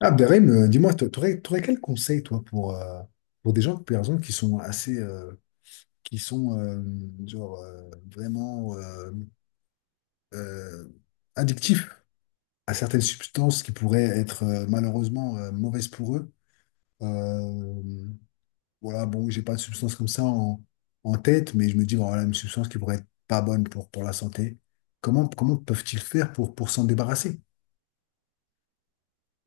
Ah, Abderrahim, dis-moi, tu aurais, quel conseil, toi, pour des gens, par exemple, qui sont assez, qui sont, genre, vraiment euh, addictifs à certaines substances qui pourraient être, malheureusement, mauvaises pour eux? Euh, voilà, bon, j'ai pas de substance comme ça en tête, mais je me dis, bon, voilà, une substance qui pourrait être pas bonne pour la santé. Comment peuvent-ils faire pour s'en débarrasser?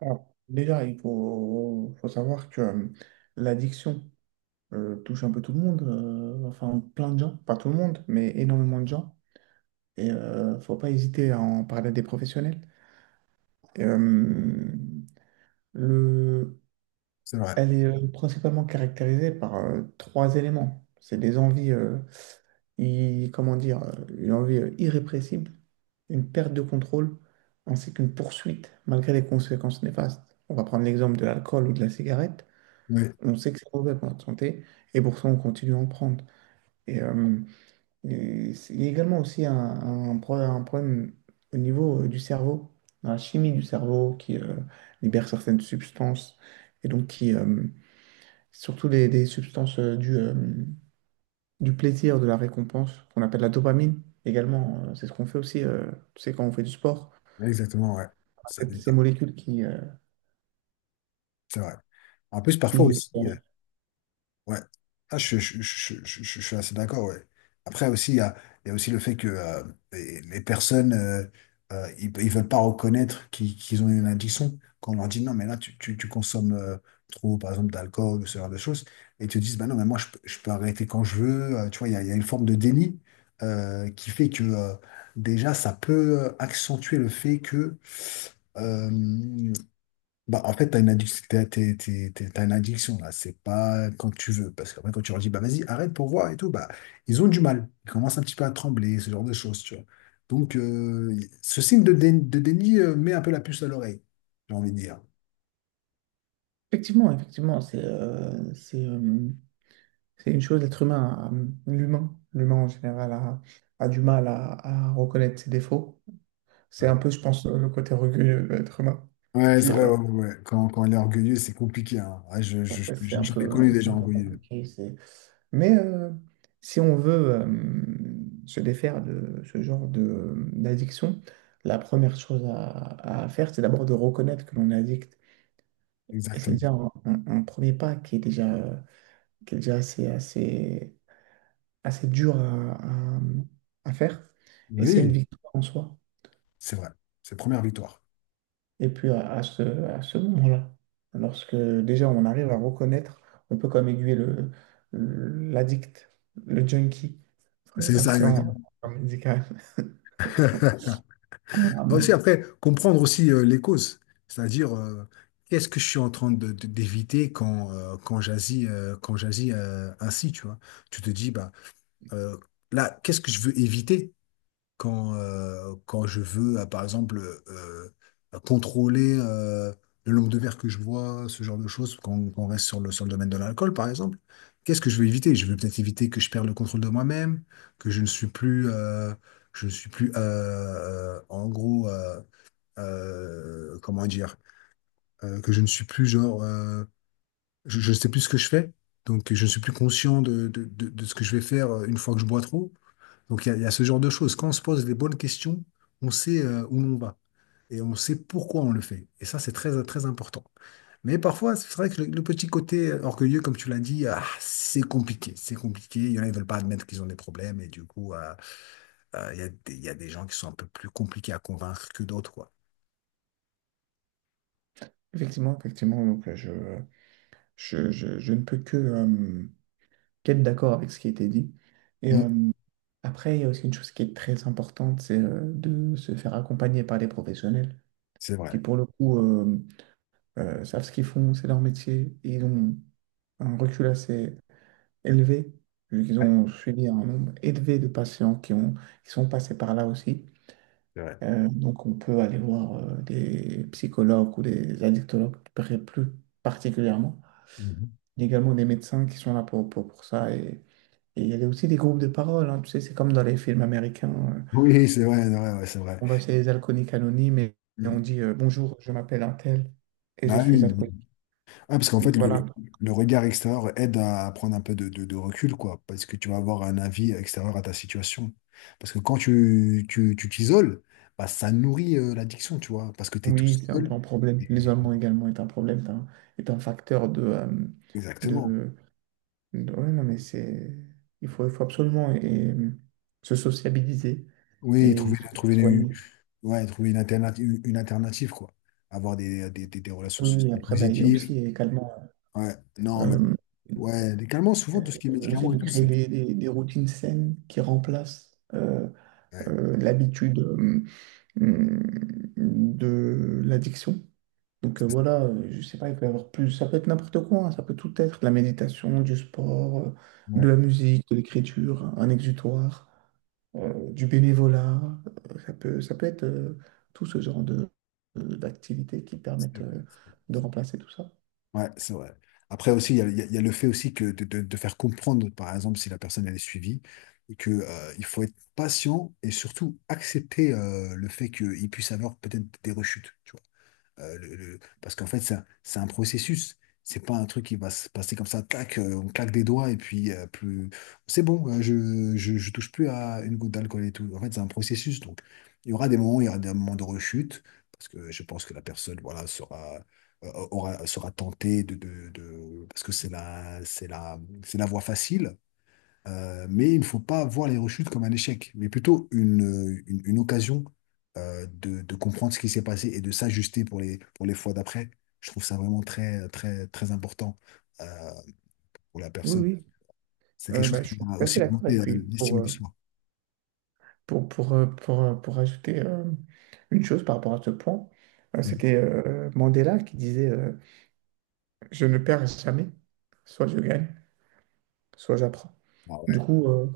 Alors, déjà, il faut savoir que l'addiction touche un peu tout le monde, enfin plein de gens, pas tout le monde, mais énormément de gens. Et faut pas hésiter à en parler à des professionnels. euh, le, C'est vrai. Elle est principalement caractérisée par trois éléments. C'est des envies, comment dire, une envie irrépressible, une perte de contrôle, ainsi qu'une poursuite malgré les conséquences néfastes. On va prendre l'exemple de l'alcool ou de la cigarette. Oui, On sait que c'est mauvais pour notre santé et pour ça, on continue à en prendre. Et, euh, et il y a également aussi un problème au niveau du cerveau, dans la chimie du cerveau qui libère certaines substances et donc qui, surtout des substances du plaisir, de la récompense, qu'on appelle la dopamine également. C'est ce qu'on fait aussi, tu sais, quand on fait du sport. exactement, ouais. Ça Ces molécules c'est vrai. En plus, parfois qui- aussi, qui- ouais. Je suis assez d'accord, ouais. Après aussi, il y a aussi le fait que les personnes, ils veulent pas reconnaître qu'ils ont une addiction. Quand on leur dit non, mais là, tu consommes trop, par exemple, d'alcool ou ce genre de choses, et ils te disent, bah non, mais moi, je peux arrêter quand je veux. Tu vois, il y a une forme de déni qui fait que déjà, ça peut accentuer le fait que euh, bah, en fait, tu as une addiction, t'as une addiction là, c'est pas quand tu veux. Parce qu'après, quand tu leur dis, bah vas-y, arrête pour voir et tout, bah ils ont du mal. Ils commencent un petit peu à trembler, ce genre de choses, tu vois. Donc, euh, ce signe de, de déni met un peu la puce à l'oreille, j'ai envie de dire. Effectivement, effectivement. C'est une chose, l'humain, l'humain en général a du mal à reconnaître ses défauts. C'est Ouais, un peu, je pense, le côté orgueilleux de l'être humain ouais, qui, c'est vrai, euh, ouais, ouais, ouais. Quand elle est orgueilleuse, c'est compliqué, hein. Ouais, en fait, j'en ai connu des c'est un gens peu orgueilleux. compliqué. Mais si on veut se défaire de ce genre de, d'addiction, la première chose à faire, c'est d'abord de reconnaître que l'on est addict. Et c'est Exactement. déjà un premier pas qui est déjà, qui est déjà assez dur à faire. Et c'est une Oui, victoire en soi. c'est vrai. C'est première victoire. Et puis à ce moment-là, lorsque déjà on arrive à reconnaître, on peut comme aiguiller le, l'addict, le junkie, le C'est ça. patient médical. Euh, Aussi, après, comprendre aussi les causes, c'est-à-dire qu'est-ce que je suis en train d'éviter quand, quand j'agis quand j'agis ainsi, tu vois. Tu te dis, bah, euh, là, qu'est-ce que je veux éviter quand, quand je veux, par exemple, euh, contrôler le nombre de verres que je bois, ce genre de choses, quand on reste sur sur le domaine de l'alcool, par exemple. Qu'est-ce que je veux éviter? Je veux peut-être éviter que je perde le contrôle de moi-même, que je ne suis je ne suis plus en gros, euh, comment dire, que je ne suis plus genre, je ne sais plus ce que je fais, donc je ne suis plus conscient de ce que je vais faire une fois que je bois trop. Donc il y a ce genre de choses. Quand on se pose les bonnes questions, on sait où l'on va et on sait pourquoi on le fait. Et ça, c'est très, très important. Mais parfois, c'est vrai que le petit côté orgueilleux, comme tu l'as dit, ah, c'est compliqué. C'est compliqué. Il y en a, ils ne veulent pas admettre qu'ils ont des problèmes. Et du coup, il y a il y a des gens qui sont un peu plus compliqués à convaincre que d'autres, quoi. Effectivement, effectivement, donc je ne peux que qu'être d'accord avec ce qui a été dit. Et euh, Mm. Après, il y a aussi une chose qui est très importante, c'est de se faire accompagner par des professionnels C'est qui, vrai. pour le coup, savent ce qu'ils font, c'est leur métier, et ils ont un recul assez élevé, vu qu'ils ont suivi un nombre élevé de patients qui ont, qui sont passés par là aussi. C'est vrai. Donc on peut aller voir des psychologues ou des addictologues plus particulièrement, Mhm. mais également des médecins qui sont là pour ça. Et il y a aussi des groupes de parole, hein, tu sais, c'est comme dans les films américains. Oui, c'est vrai, ouais, c'est vrai. On va chez les alcooliques anonymes et on Mm. dit bonjour, je m'appelle un tel et je Ah suis oui. alcoolique. Ah, parce qu'en fait, Voilà. Le regard extérieur aide à prendre un peu de, de recul, quoi, parce que tu vas avoir un avis extérieur à ta situation. Parce que quand tu t'isoles, bah, ça nourrit l'addiction, tu vois, parce que tu es tout Oui, c'est un seul. peu un problème. Et- L'isolement également est un problème, est un facteur exactement. de, de, ouais, non, mais c'est, il faut absolument et se sociabiliser Oui, et se faire soigner. ouais, trouver une alternative, quoi. Avoir des relations Oui, oui, sociales après, bah, il y a positives. aussi également Ouais, non, mais, euh, ouais, les calmants, euh, souvent, tout ce qui est le fait médicaments et de tout, créer c'est. des, des routines saines qui remplacent Ouais. L'habitude hum, de l'addiction. Donc voilà, je sais pas, il peut y avoir plus, ça peut être n'importe quoi, hein, ça peut tout être, de la méditation, du sport, de Ouais. la musique, de l'écriture, un exutoire, du bénévolat, ça peut être tout ce genre de, d'activités qui C'est permettent vrai, de c'est vrai. remplacer tout ça. Ouais, c'est vrai. Après aussi, il y a le fait aussi que de, de faire comprendre, par exemple, si la personne elle est suivie, et que, il faut être patient et surtout accepter le fait qu'il puisse avoir peut-être des rechutes, tu vois. Parce qu'en fait, c'est un processus. C'est pas un truc qui va se passer comme ça, tac, on claque des doigts et puis plus. C'est bon, je touche plus à une goutte d'alcool et tout. En fait, c'est un processus. Donc, il y aura des moments de rechute, parce que je pense que la personne, voilà, sera, sera tentée parce que c'est la voie facile. Mais il ne faut pas voir les rechutes comme un échec, mais plutôt une occasion de comprendre ce qui s'est passé et de s'ajuster pour pour les fois d'après. Je trouve ça vraiment très, très, très important euh, pour la Oui, personne. oui. C'est quelque Euh, chose bah, qui je suis va assez aussi d'accord. Et augmenter puis, l'estime de soi. Pour ajouter une chose par rapport à ce point, euh, Mhm. c'était euh, Mandela qui disait je ne perds jamais, soit je gagne, soit j'apprends. Ah Du ouais. coup, euh,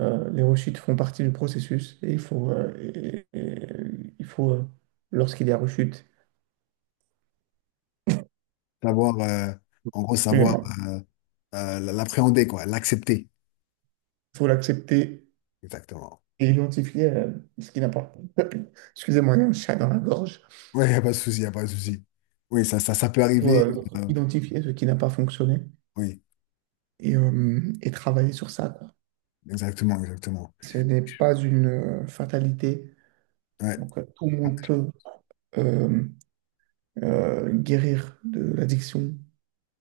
euh, les rechutes font partie du processus et il faut, il faut, lorsqu'il y a rechute, Savoir, en gros, savoir excusez-moi, l'appréhender, quoi, l'accepter. il faut l'accepter Exactement. et identifier ce qui n'a pas. Excusez-moi, il y a un chat dans la gorge. Oui, il n'y a pas de souci, il n'y a pas de souci. Oui, ça peut Il faut arriver. Euh, identifier ce qui n'a pas fonctionné oui, et travailler sur ça, quoi. exactement, exactement. Ce n'est pas une fatalité. Ouais, Donc, tout le monde peut euh, guérir de l'addiction,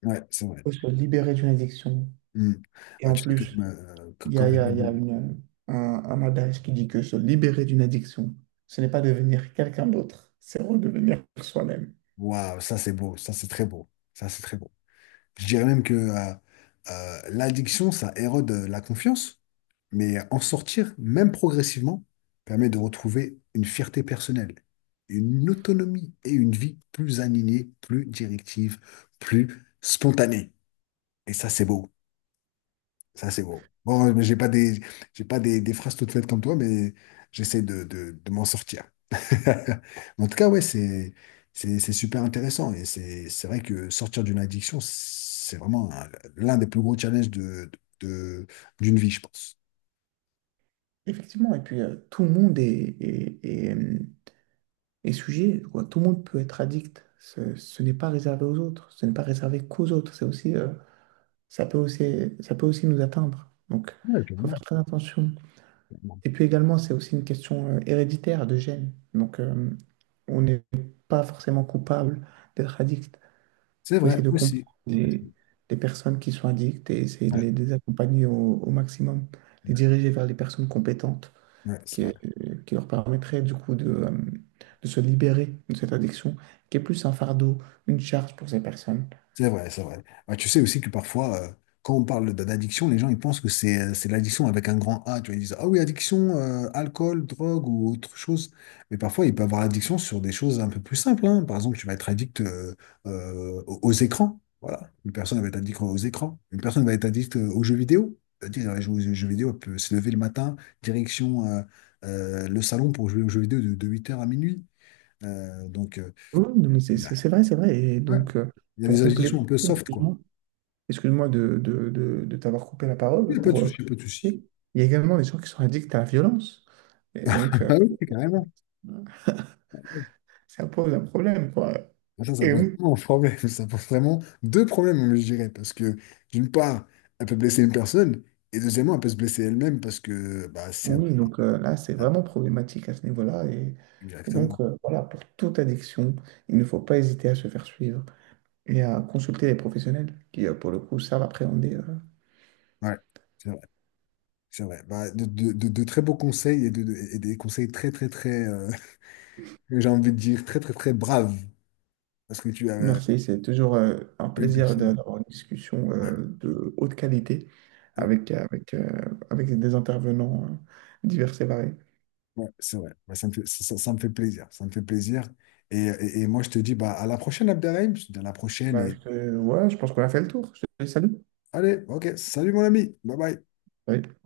ouais, c'est vrai. peut se libérer d'une addiction. Hmm. Et Bah, en tu sais, plus, comme, il y a, comme il y je l'ai a- il y a dit, une, un adage qui dit que se libérer d'une addiction, ce n'est pas devenir quelqu'un d'autre, c'est redevenir soi-même. waouh, ça c'est beau, ça c'est très beau, ça c'est très beau. Je dirais même que l'addiction, ça érode la confiance, mais en sortir, même progressivement, permet de retrouver une fierté personnelle, une autonomie et une vie plus alignée, plus directive, plus spontanée. Et ça c'est beau, ça c'est beau. Bon, mais j'ai pas des, des phrases toutes faites comme toi, mais j'essaie de m'en sortir. En tout cas, ouais, c'est super intéressant. Et c'est vrai que sortir d'une addiction, c'est vraiment l'un des plus gros challenges de, de- d'une vie, je pense. Effectivement, et puis tout le monde est sujet, quoi. Tout le monde peut être addict. Ce n'est pas réservé aux autres, ce n'est pas réservé qu'aux autres. C'est aussi ça peut aussi, ça peut aussi nous atteindre. Donc, Ouais, il faut faire clairement, très attention. clairement. Et puis également, c'est aussi une question héréditaire de gènes. Donc, on n'est pas forcément coupable d'être addict. C'est Il faut vrai essayer de aussi. comprendre Ouais, les personnes qui sont addictes et essayer ouais, de les accompagner au, au maximum, les ouais, diriger vers les personnes compétentes ouais, c'est qui, vrai. euh, qui leur permettraient du coup de de se libérer de cette addiction, qui est plus un fardeau, une charge pour ces personnes. C'est vrai, c'est vrai. Ouais, tu sais aussi que parfois, quand on parle d'addiction, les gens ils pensent que c'est l'addiction avec un grand A. Tu vois, ils disent, ah oui, addiction, alcool, drogue ou autre chose. Mais parfois, il peut avoir addiction sur des choses un peu plus simples, hein. Par exemple, tu vas être addict aux aux écrans. Voilà. Une personne va être addict aux écrans. Une personne va être addict aux jeux vidéo. C'est-à-dire, elle joue aux jeux vidéo, elle peut se lever le matin, direction le salon pour jouer aux jeux vidéo de 8h à minuit. Euh, donc, euh, Oui, oui, non, mais c'est il y a c'est- c'est vrai, c'est vrai. Et ouais, donc, il y a pour des compléter, addictions un peu soft, quoi. excuse-moi, excuse-moi de t'avoir coupé la Il n'y parole, a pas de pour, souci, il y a pas de il souci. y a également des gens qui sont addicts à la violence. Et donc, Ah oui, carrément. ça pose un problème, quoi. Ah, ça Et pose oui, vraiment un problème. Ça pose vraiment deux problèmes, moi, je dirais. Parce que, d'une part, elle peut blesser une personne. Et deuxièmement, elle peut se blesser elle-même parce que, bah, c'est. Un- oui, donc là, c'est ah, vraiment problématique à ce niveau-là. Et donc, exactement. Voilà, pour toute addiction, il ne faut pas hésiter à se faire suivre et à consulter les professionnels qui, pour le coup, savent appréhender. Ouais, c'est vrai. C'est vrai. Bah, de, de très beaux conseils et, de, et des conseils très, très, très. J'ai envie de dire très, très, très braves. Parce que tu as. Merci, c'est toujours un T'es une plaisir personne. d'avoir une discussion Ouais. De haute qualité Ouais. avec, avec, euh, avec des intervenants divers et variés. Ouais, c'est vrai. Bah, ça me fait, ça me fait plaisir. Ça me fait plaisir. Et moi, je te dis bah, à la prochaine, Abderrahim. Je te dis à la prochaine. Bah, Et voilà, je pense qu'on a fait le tour. Je te salue. allez, ok. Salut, mon ami. Bye bye. Salut.